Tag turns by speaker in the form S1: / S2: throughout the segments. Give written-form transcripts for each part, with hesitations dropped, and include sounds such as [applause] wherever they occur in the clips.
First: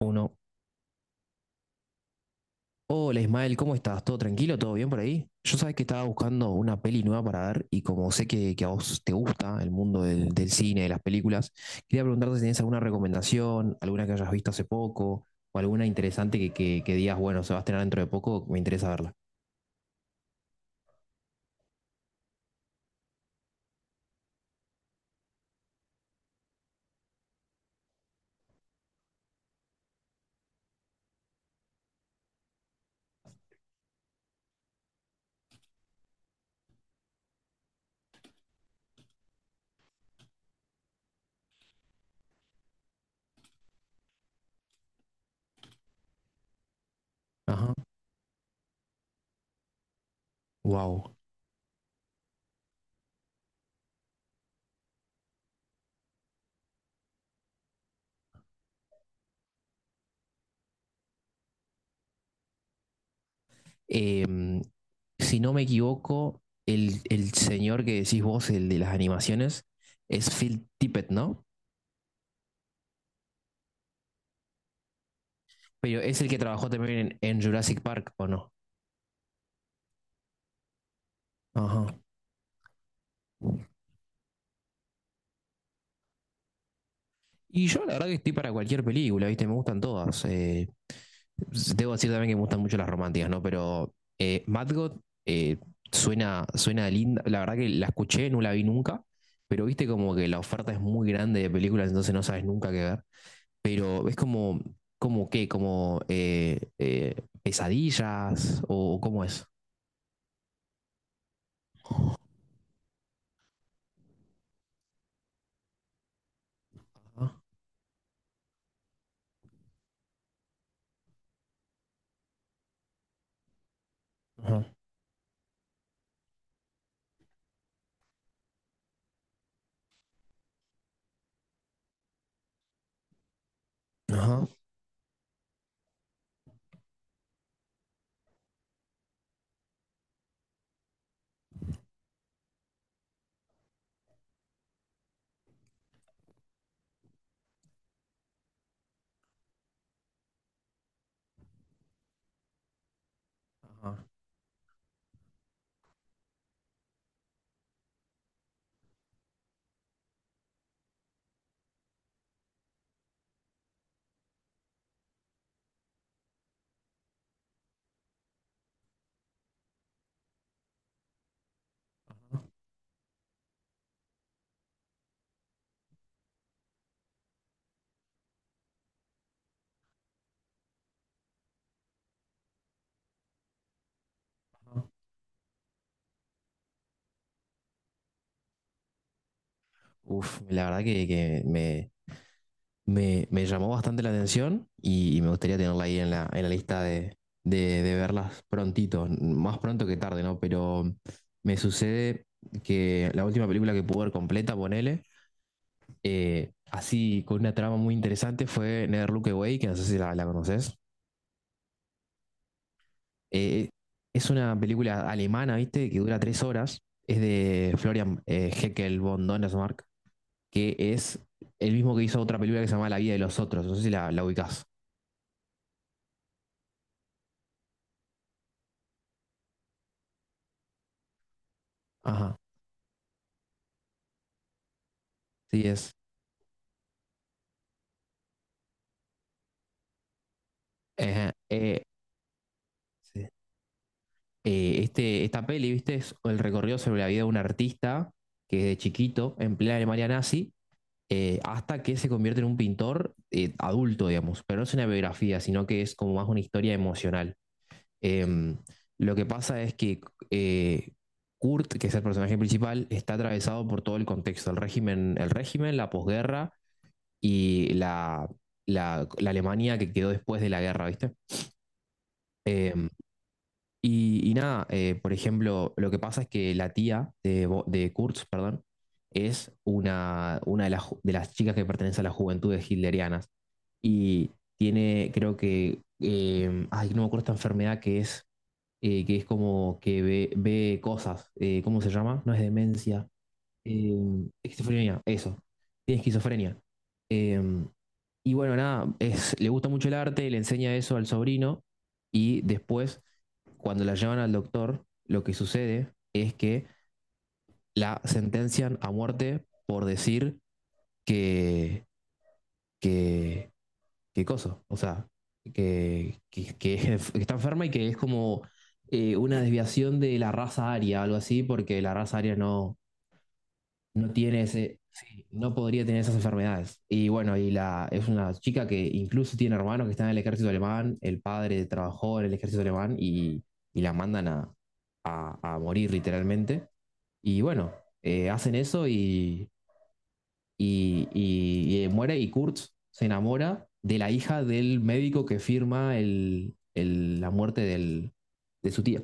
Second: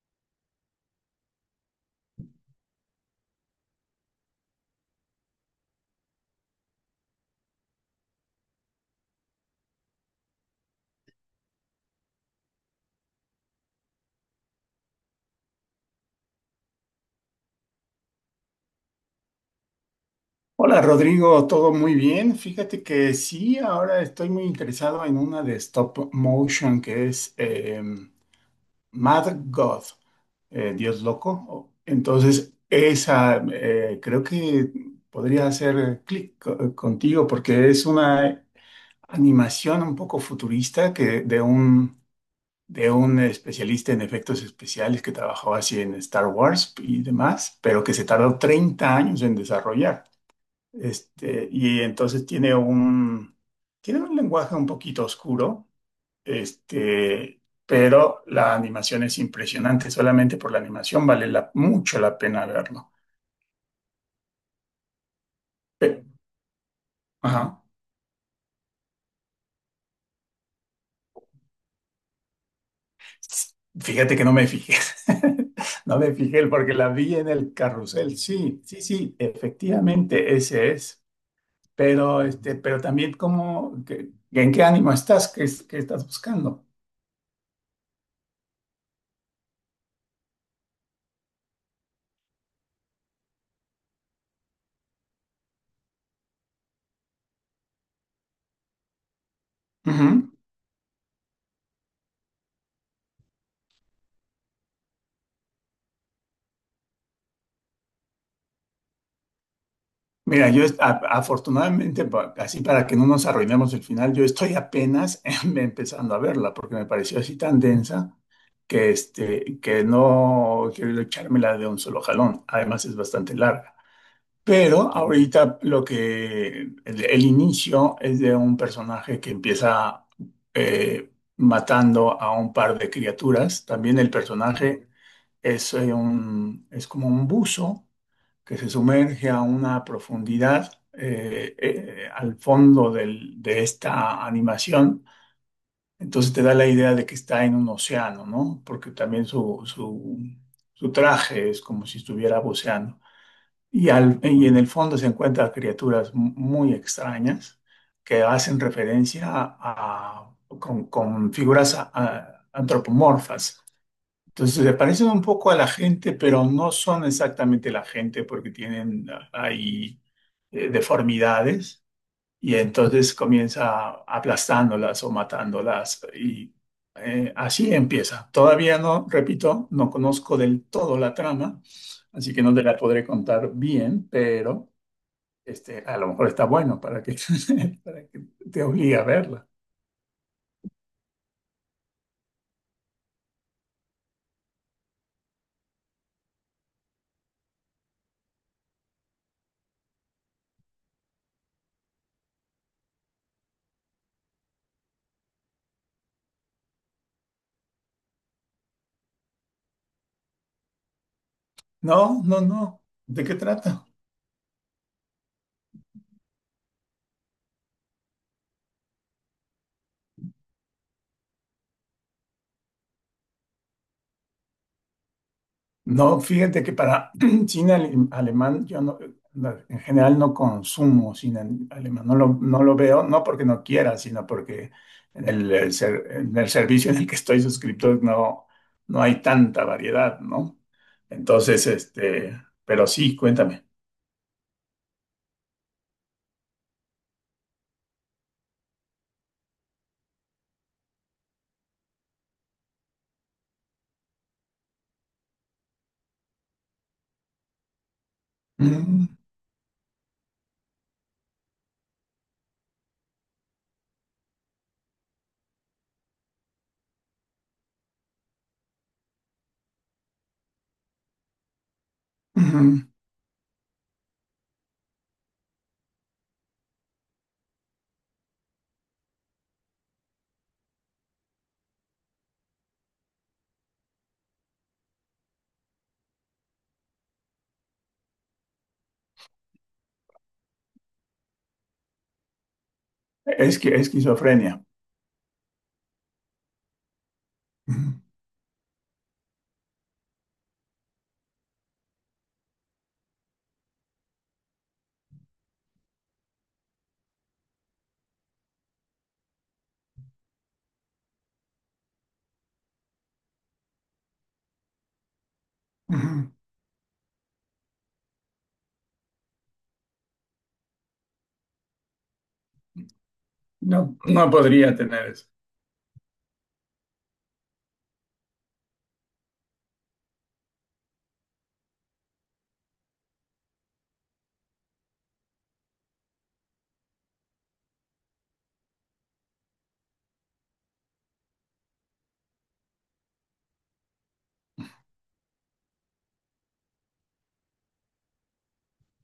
S1: Uno. Hola Ismael, ¿cómo estás? ¿Todo tranquilo? ¿Todo bien por ahí? Yo sabes que estaba buscando una peli nueva para ver y como sé que a vos te gusta el mundo del cine, de las películas, quería preguntarte si tenés alguna recomendación, alguna que hayas visto hace poco o alguna interesante que digas, bueno, se va a estrenar dentro de poco, me interesa verla.
S2: Hola Rodrigo, todo muy bien. Fíjate que sí, ahora estoy muy interesado en una de stop motion que es Mad God, Dios loco. Entonces, esa creo que podría hacer clic contigo porque es una animación un poco futurista que de un especialista en efectos especiales que trabajó así en Star Wars y demás,
S1: Ajá.
S2: pero que se tardó 30 años en desarrollar.
S1: Wow.
S2: Este, y entonces tiene un lenguaje un poquito oscuro, este, pero la animación es impresionante. Solamente por la animación mucho la pena verlo.
S1: Si no me
S2: Pe-
S1: equivoco, el
S2: ajá.
S1: señor que decís vos, el de las animaciones, es Phil Tippett, ¿no?
S2: Fíjate que no me fijé. [laughs] No
S1: Pero
S2: me
S1: es el que
S2: fijé
S1: trabajó
S2: porque la vi
S1: también
S2: en
S1: en
S2: el
S1: Jurassic Park,
S2: carrusel.
S1: ¿o no?
S2: Sí, sí, sí, efectivamente, ese es.
S1: Ajá.
S2: Pero, este, pero también como, ¿en qué ánimo estás? ¿Qué, qué estás buscando?
S1: Y yo la verdad que estoy para cualquier película, ¿viste? Me gustan todas. Debo decir también que me gustan mucho las románticas, ¿no? Pero Mad God eh, suena linda. La verdad que la escuché, no la vi nunca, pero viste como que
S2: Ujú.
S1: la oferta es muy grande de películas, entonces no sabes nunca qué ver. Pero es como, como qué, como pesadillas o cómo es.
S2: Mira, afortunadamente, así para que no nos arruinemos el final, yo estoy apenas [laughs] empezando a verla porque me pareció
S1: Ajá,
S2: así tan densa que, este, que no quiero echármela de un solo jalón. Además es bastante larga. Pero ahorita lo que el inicio es de un personaje que empieza eh, matando a un par de criaturas. También el
S1: ajá,
S2: personaje es, es como un buzo que se sumerge a una profundidad al fondo de esta animación. Entonces te da la idea de que está en un océano, ¿no? Porque también su traje es como si estuviera buceando.
S1: ajá.
S2: Y en el fondo se encuentran criaturas muy extrañas que hacen referencia con figuras antropomorfas. Entonces se parecen un poco a la gente, pero no son exactamente la gente porque tienen ahí deformidades y entonces comienza aplastándolas o matándolas y así empieza. Todavía no, repito, no conozco del todo la trama, así que no te la podré contar bien, pero este, a lo mejor está bueno [laughs] para que te obligue a verla.
S1: Uf, la verdad que me llamó bastante la atención y me gustaría tenerla ahí en la lista de verlas prontito, más pronto que tarde, ¿no? Pero me sucede que la última película que pude ver completa, ponele, así con una trama muy interesante fue Never Look Away, que no sé si la conoces.
S2: No, no, no. ¿De qué
S1: Eh,
S2: trata?
S1: es una película alemana, ¿viste? Que dura 3 horas. Es de Florian Heckel von Donnersmarck, que es el mismo que hizo otra película que se llama La vida de los otros. No sé si la ubicás.
S2: No, fíjate que para [clears throat] cine alemán yo no, no, en general no consumo cine alemán,
S1: Ajá.
S2: no lo veo, no porque no quiera, sino porque en el,
S1: Sí, es.
S2: en el servicio en el que estoy suscrito no, no hay tanta variedad, ¿no?
S1: Ajá,
S2: Entonces,
S1: eh,
S2: este, pero sí,
S1: Sí.
S2: cuéntame.
S1: Este, esta peli, ¿viste? Es el recorrido sobre la vida de un artista que de chiquito, en plena Alemania nazi, hasta que se convierte en un pintor adulto, digamos. Pero no es una biografía, sino que es como más una historia emocional. Em,
S2: Ujú,
S1: lo que pasa es que eh, Kurt, que es el personaje principal, está atravesado por todo el contexto, el régimen, la posguerra y la Alemania que quedó después de la guerra, ¿viste?
S2: ujú.
S1: Em, y nada, por ejemplo, lo que pasa es que la tía de Kurtz, perdón, es una de las chicas que pertenece a las juventudes hitlerianas y tiene, creo que, ay, no me acuerdo esta enfermedad que es como que ve cosas, ¿cómo se llama? No es demencia,
S2: Es que
S1: eh,
S2: esquizofrenia.
S1: esquizofrenia, eso. Tiene esquizofrenia. Eh,
S2: Ujú,
S1: y bueno, nada, es, le gusta mucho el arte, le enseña eso al sobrino y después, cuando la llevan al doctor, lo que sucede es que la sentencian a muerte por decir que, que, que coso, o sea, que,
S2: ujú.
S1: que, que es- [laughs] que está enferma y que es como una desviación de la raza aria, algo así, porque la raza aria no,
S2: No,
S1: no
S2: no
S1: tiene
S2: podría
S1: ese,
S2: tener
S1: sí,
S2: eso.
S1: no podría tener esas enfermedades. Y bueno, y la, es una chica que incluso tiene hermanos que están en el ejército alemán, el padre trabajó en el ejército alemán y la mandan a morir literalmente. Y bueno, hacen eso y muere y Kurt se enamora de la hija del médico que firma la muerte de su tía.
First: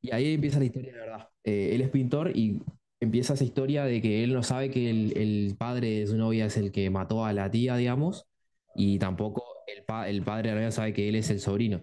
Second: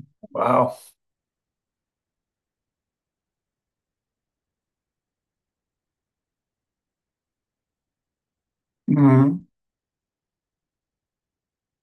S1: Y ahí empieza la
S2: Wow.
S1: historia de verdad. Él es pintor y empieza esa historia de que él no sabe que el padre de su novia es el que mató a la tía, digamos, y tampoco el padre de la novia sabe que él es el sobrino.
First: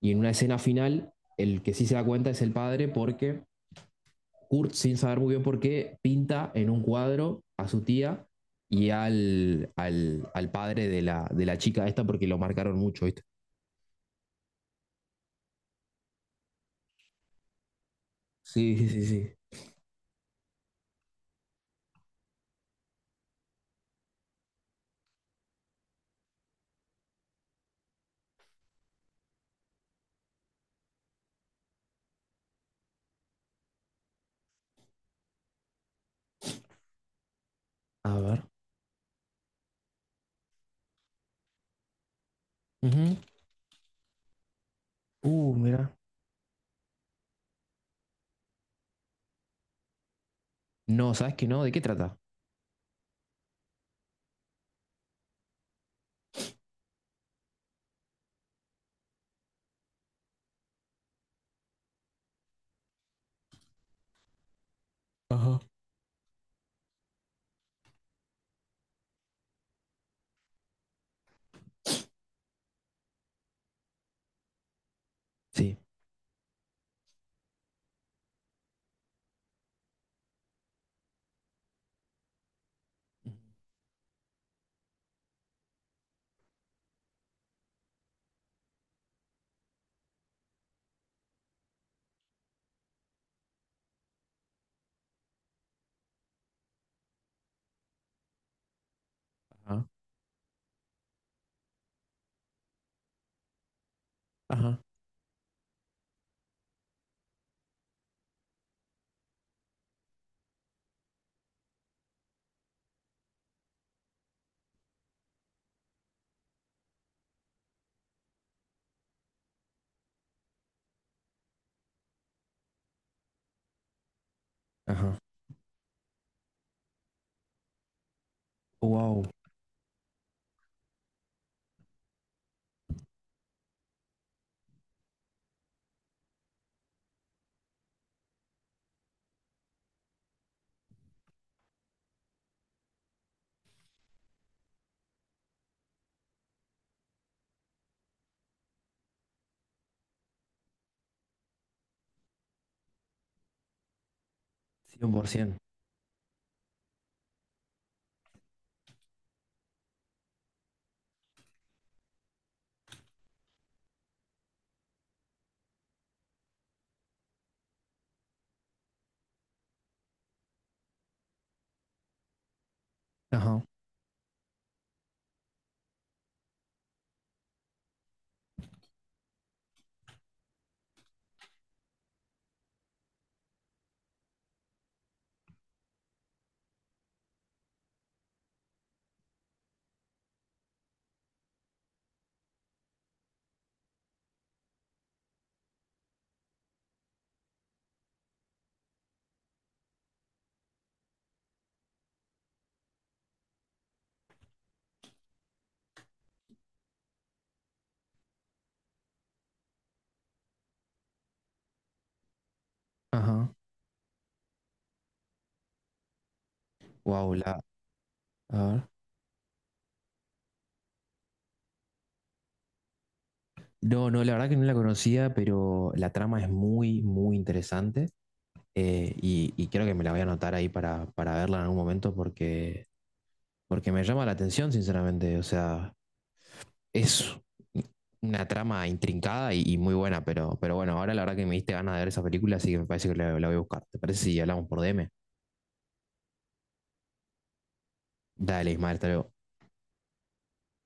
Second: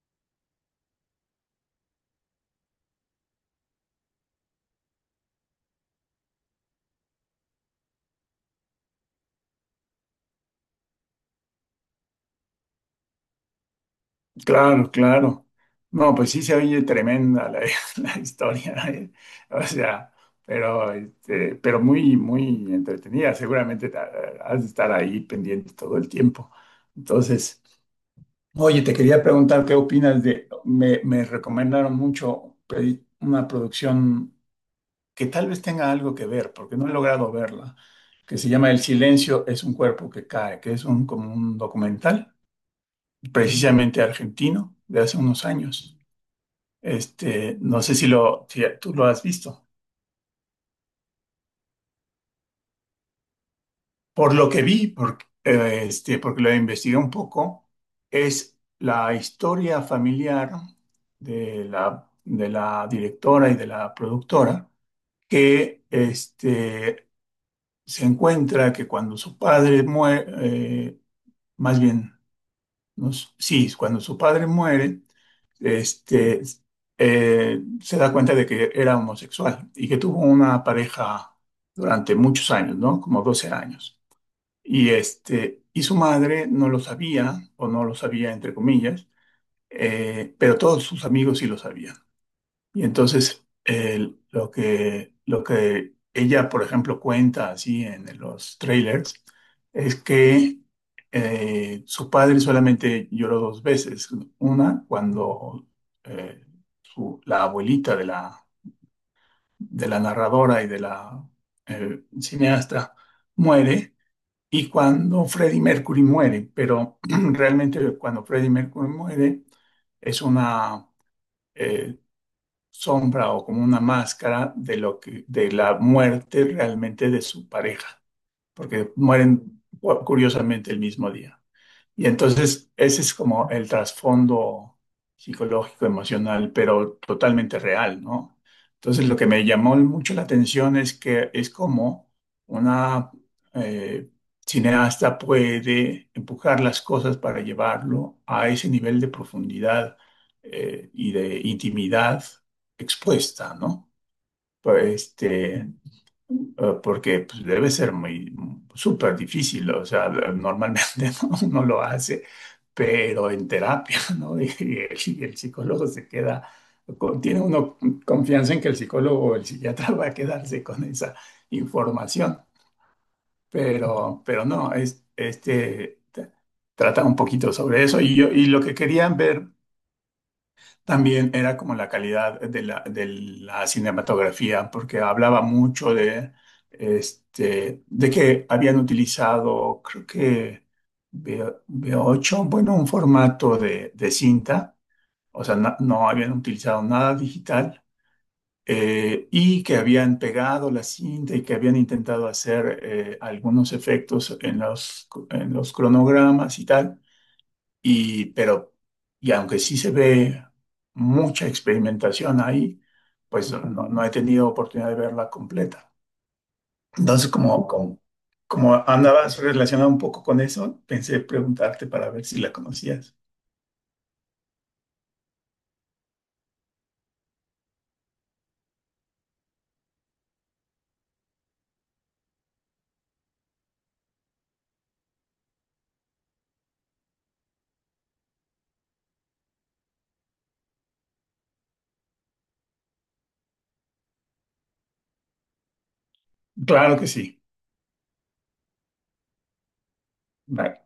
S1: Y en una escena final, el que sí se da cuenta es el padre porque Kurt, sin saber muy bien por qué, pinta en un cuadro a su tía y al padre de la chica esta porque lo marcaron mucho, ¿viste?
S2: Claro, claro. No, pues sí se oye tremenda la, [laughs] la historia,
S1: Sí, sí, sí,
S2: ¿eh?
S1: sí.
S2: O sea, pero, este, pero muy, muy entretenida. Seguramente has de estar ahí pendiente todo el tiempo. Entonces, oye, te quería preguntar qué opinas de, me recomendaron mucho pedir una producción que tal vez tenga algo que ver, porque no he logrado verla,
S1: A
S2: que
S1: ver.
S2: se llama El silencio es un cuerpo que cae, que es como un documental,
S1: Ujú.
S2: precisamente argentino, de hace unos
S1: Mira.
S2: años. Este, no sé si tú lo has visto.
S1: No, ¿sabes qué no? ¿De qué trata?
S2: Por lo que vi, porque, este, porque lo investigué un poco, es la historia familiar de la directora y de la productora,
S1: Ajá.
S2: que este, se encuentra que cuando su padre muere, más bien sí, cuando su padre muere,
S1: Sí.
S2: este, se da cuenta de que era homosexual y que tuvo una pareja durante muchos años, ¿no? Como 12 años. Y, este, y su madre no lo sabía, o no lo sabía entre comillas, pero todos sus amigos sí lo sabían. Y entonces, lo que ella, por ejemplo, cuenta así en los trailers,
S1: Ajá.
S2: es que su padre solamente lloró dos veces.
S1: Ajá.
S2: Una, cuando eh, la abuelita de la narradora y de la cineasta muere, y cuando Freddie Mercury muere. Pero [clears throat] realmente cuando Freddie Mercury muere, es una... eh, sombra o como una máscara de lo
S1: Ajá.
S2: que, de la muerte realmente de su pareja, porque
S1: Wow.
S2: mueren curiosamente el mismo día. Y entonces ese es como el trasfondo psicológico, emocional, pero totalmente real, ¿no? Entonces lo que me llamó mucho la atención es que es como una eh, cineasta puede empujar las cosas para llevarlo a ese nivel de profundidad y de intimidad expuesta, ¿no? Pues,
S1: 100%.
S2: este, porque pues, debe ser muy súper difícil, o sea, normalmente [laughs] no lo hace, pero en terapia, [laughs] ¿no? Y el psicólogo se queda, tiene uno confianza en que el psicólogo o el psiquiatra [laughs] va a quedarse con esa información,
S1: Ajá.
S2: pero no, es, trata un poquito sobre eso y yo, y lo que querían ver también era como la calidad de la cinematografía, porque hablaba mucho de, este, de que habían utilizado, creo que V8, bueno, un formato de cinta, o sea, no, no habían utilizado nada digital, y que habían pegado la cinta y que habían intentado hacer algunos efectos en los cronogramas y tal y, pero, y aunque sí se ve mucha experimentación ahí, pues
S1: Ajá.
S2: no, no he tenido oportunidad de verla completa. Entonces,
S1: Wow. A
S2: como
S1: ver.
S2: andabas relacionado un poco con eso, pensé preguntarte para ver si la conocías.
S1: No, no, la verdad que no la conocía, pero la trama es muy, muy interesante. Y creo que me la voy a anotar ahí para verla en algún momento porque me llama la atención, sinceramente. O sea, es una trama intrincada y muy buena, pero bueno, ahora la verdad que me diste ganas de ver esa película, así que me parece que la voy a buscar. ¿Te parece si hablamos por DM?
S2: Claro que sí.
S1: Dale, Ismael, hasta luego.
S2: Vale.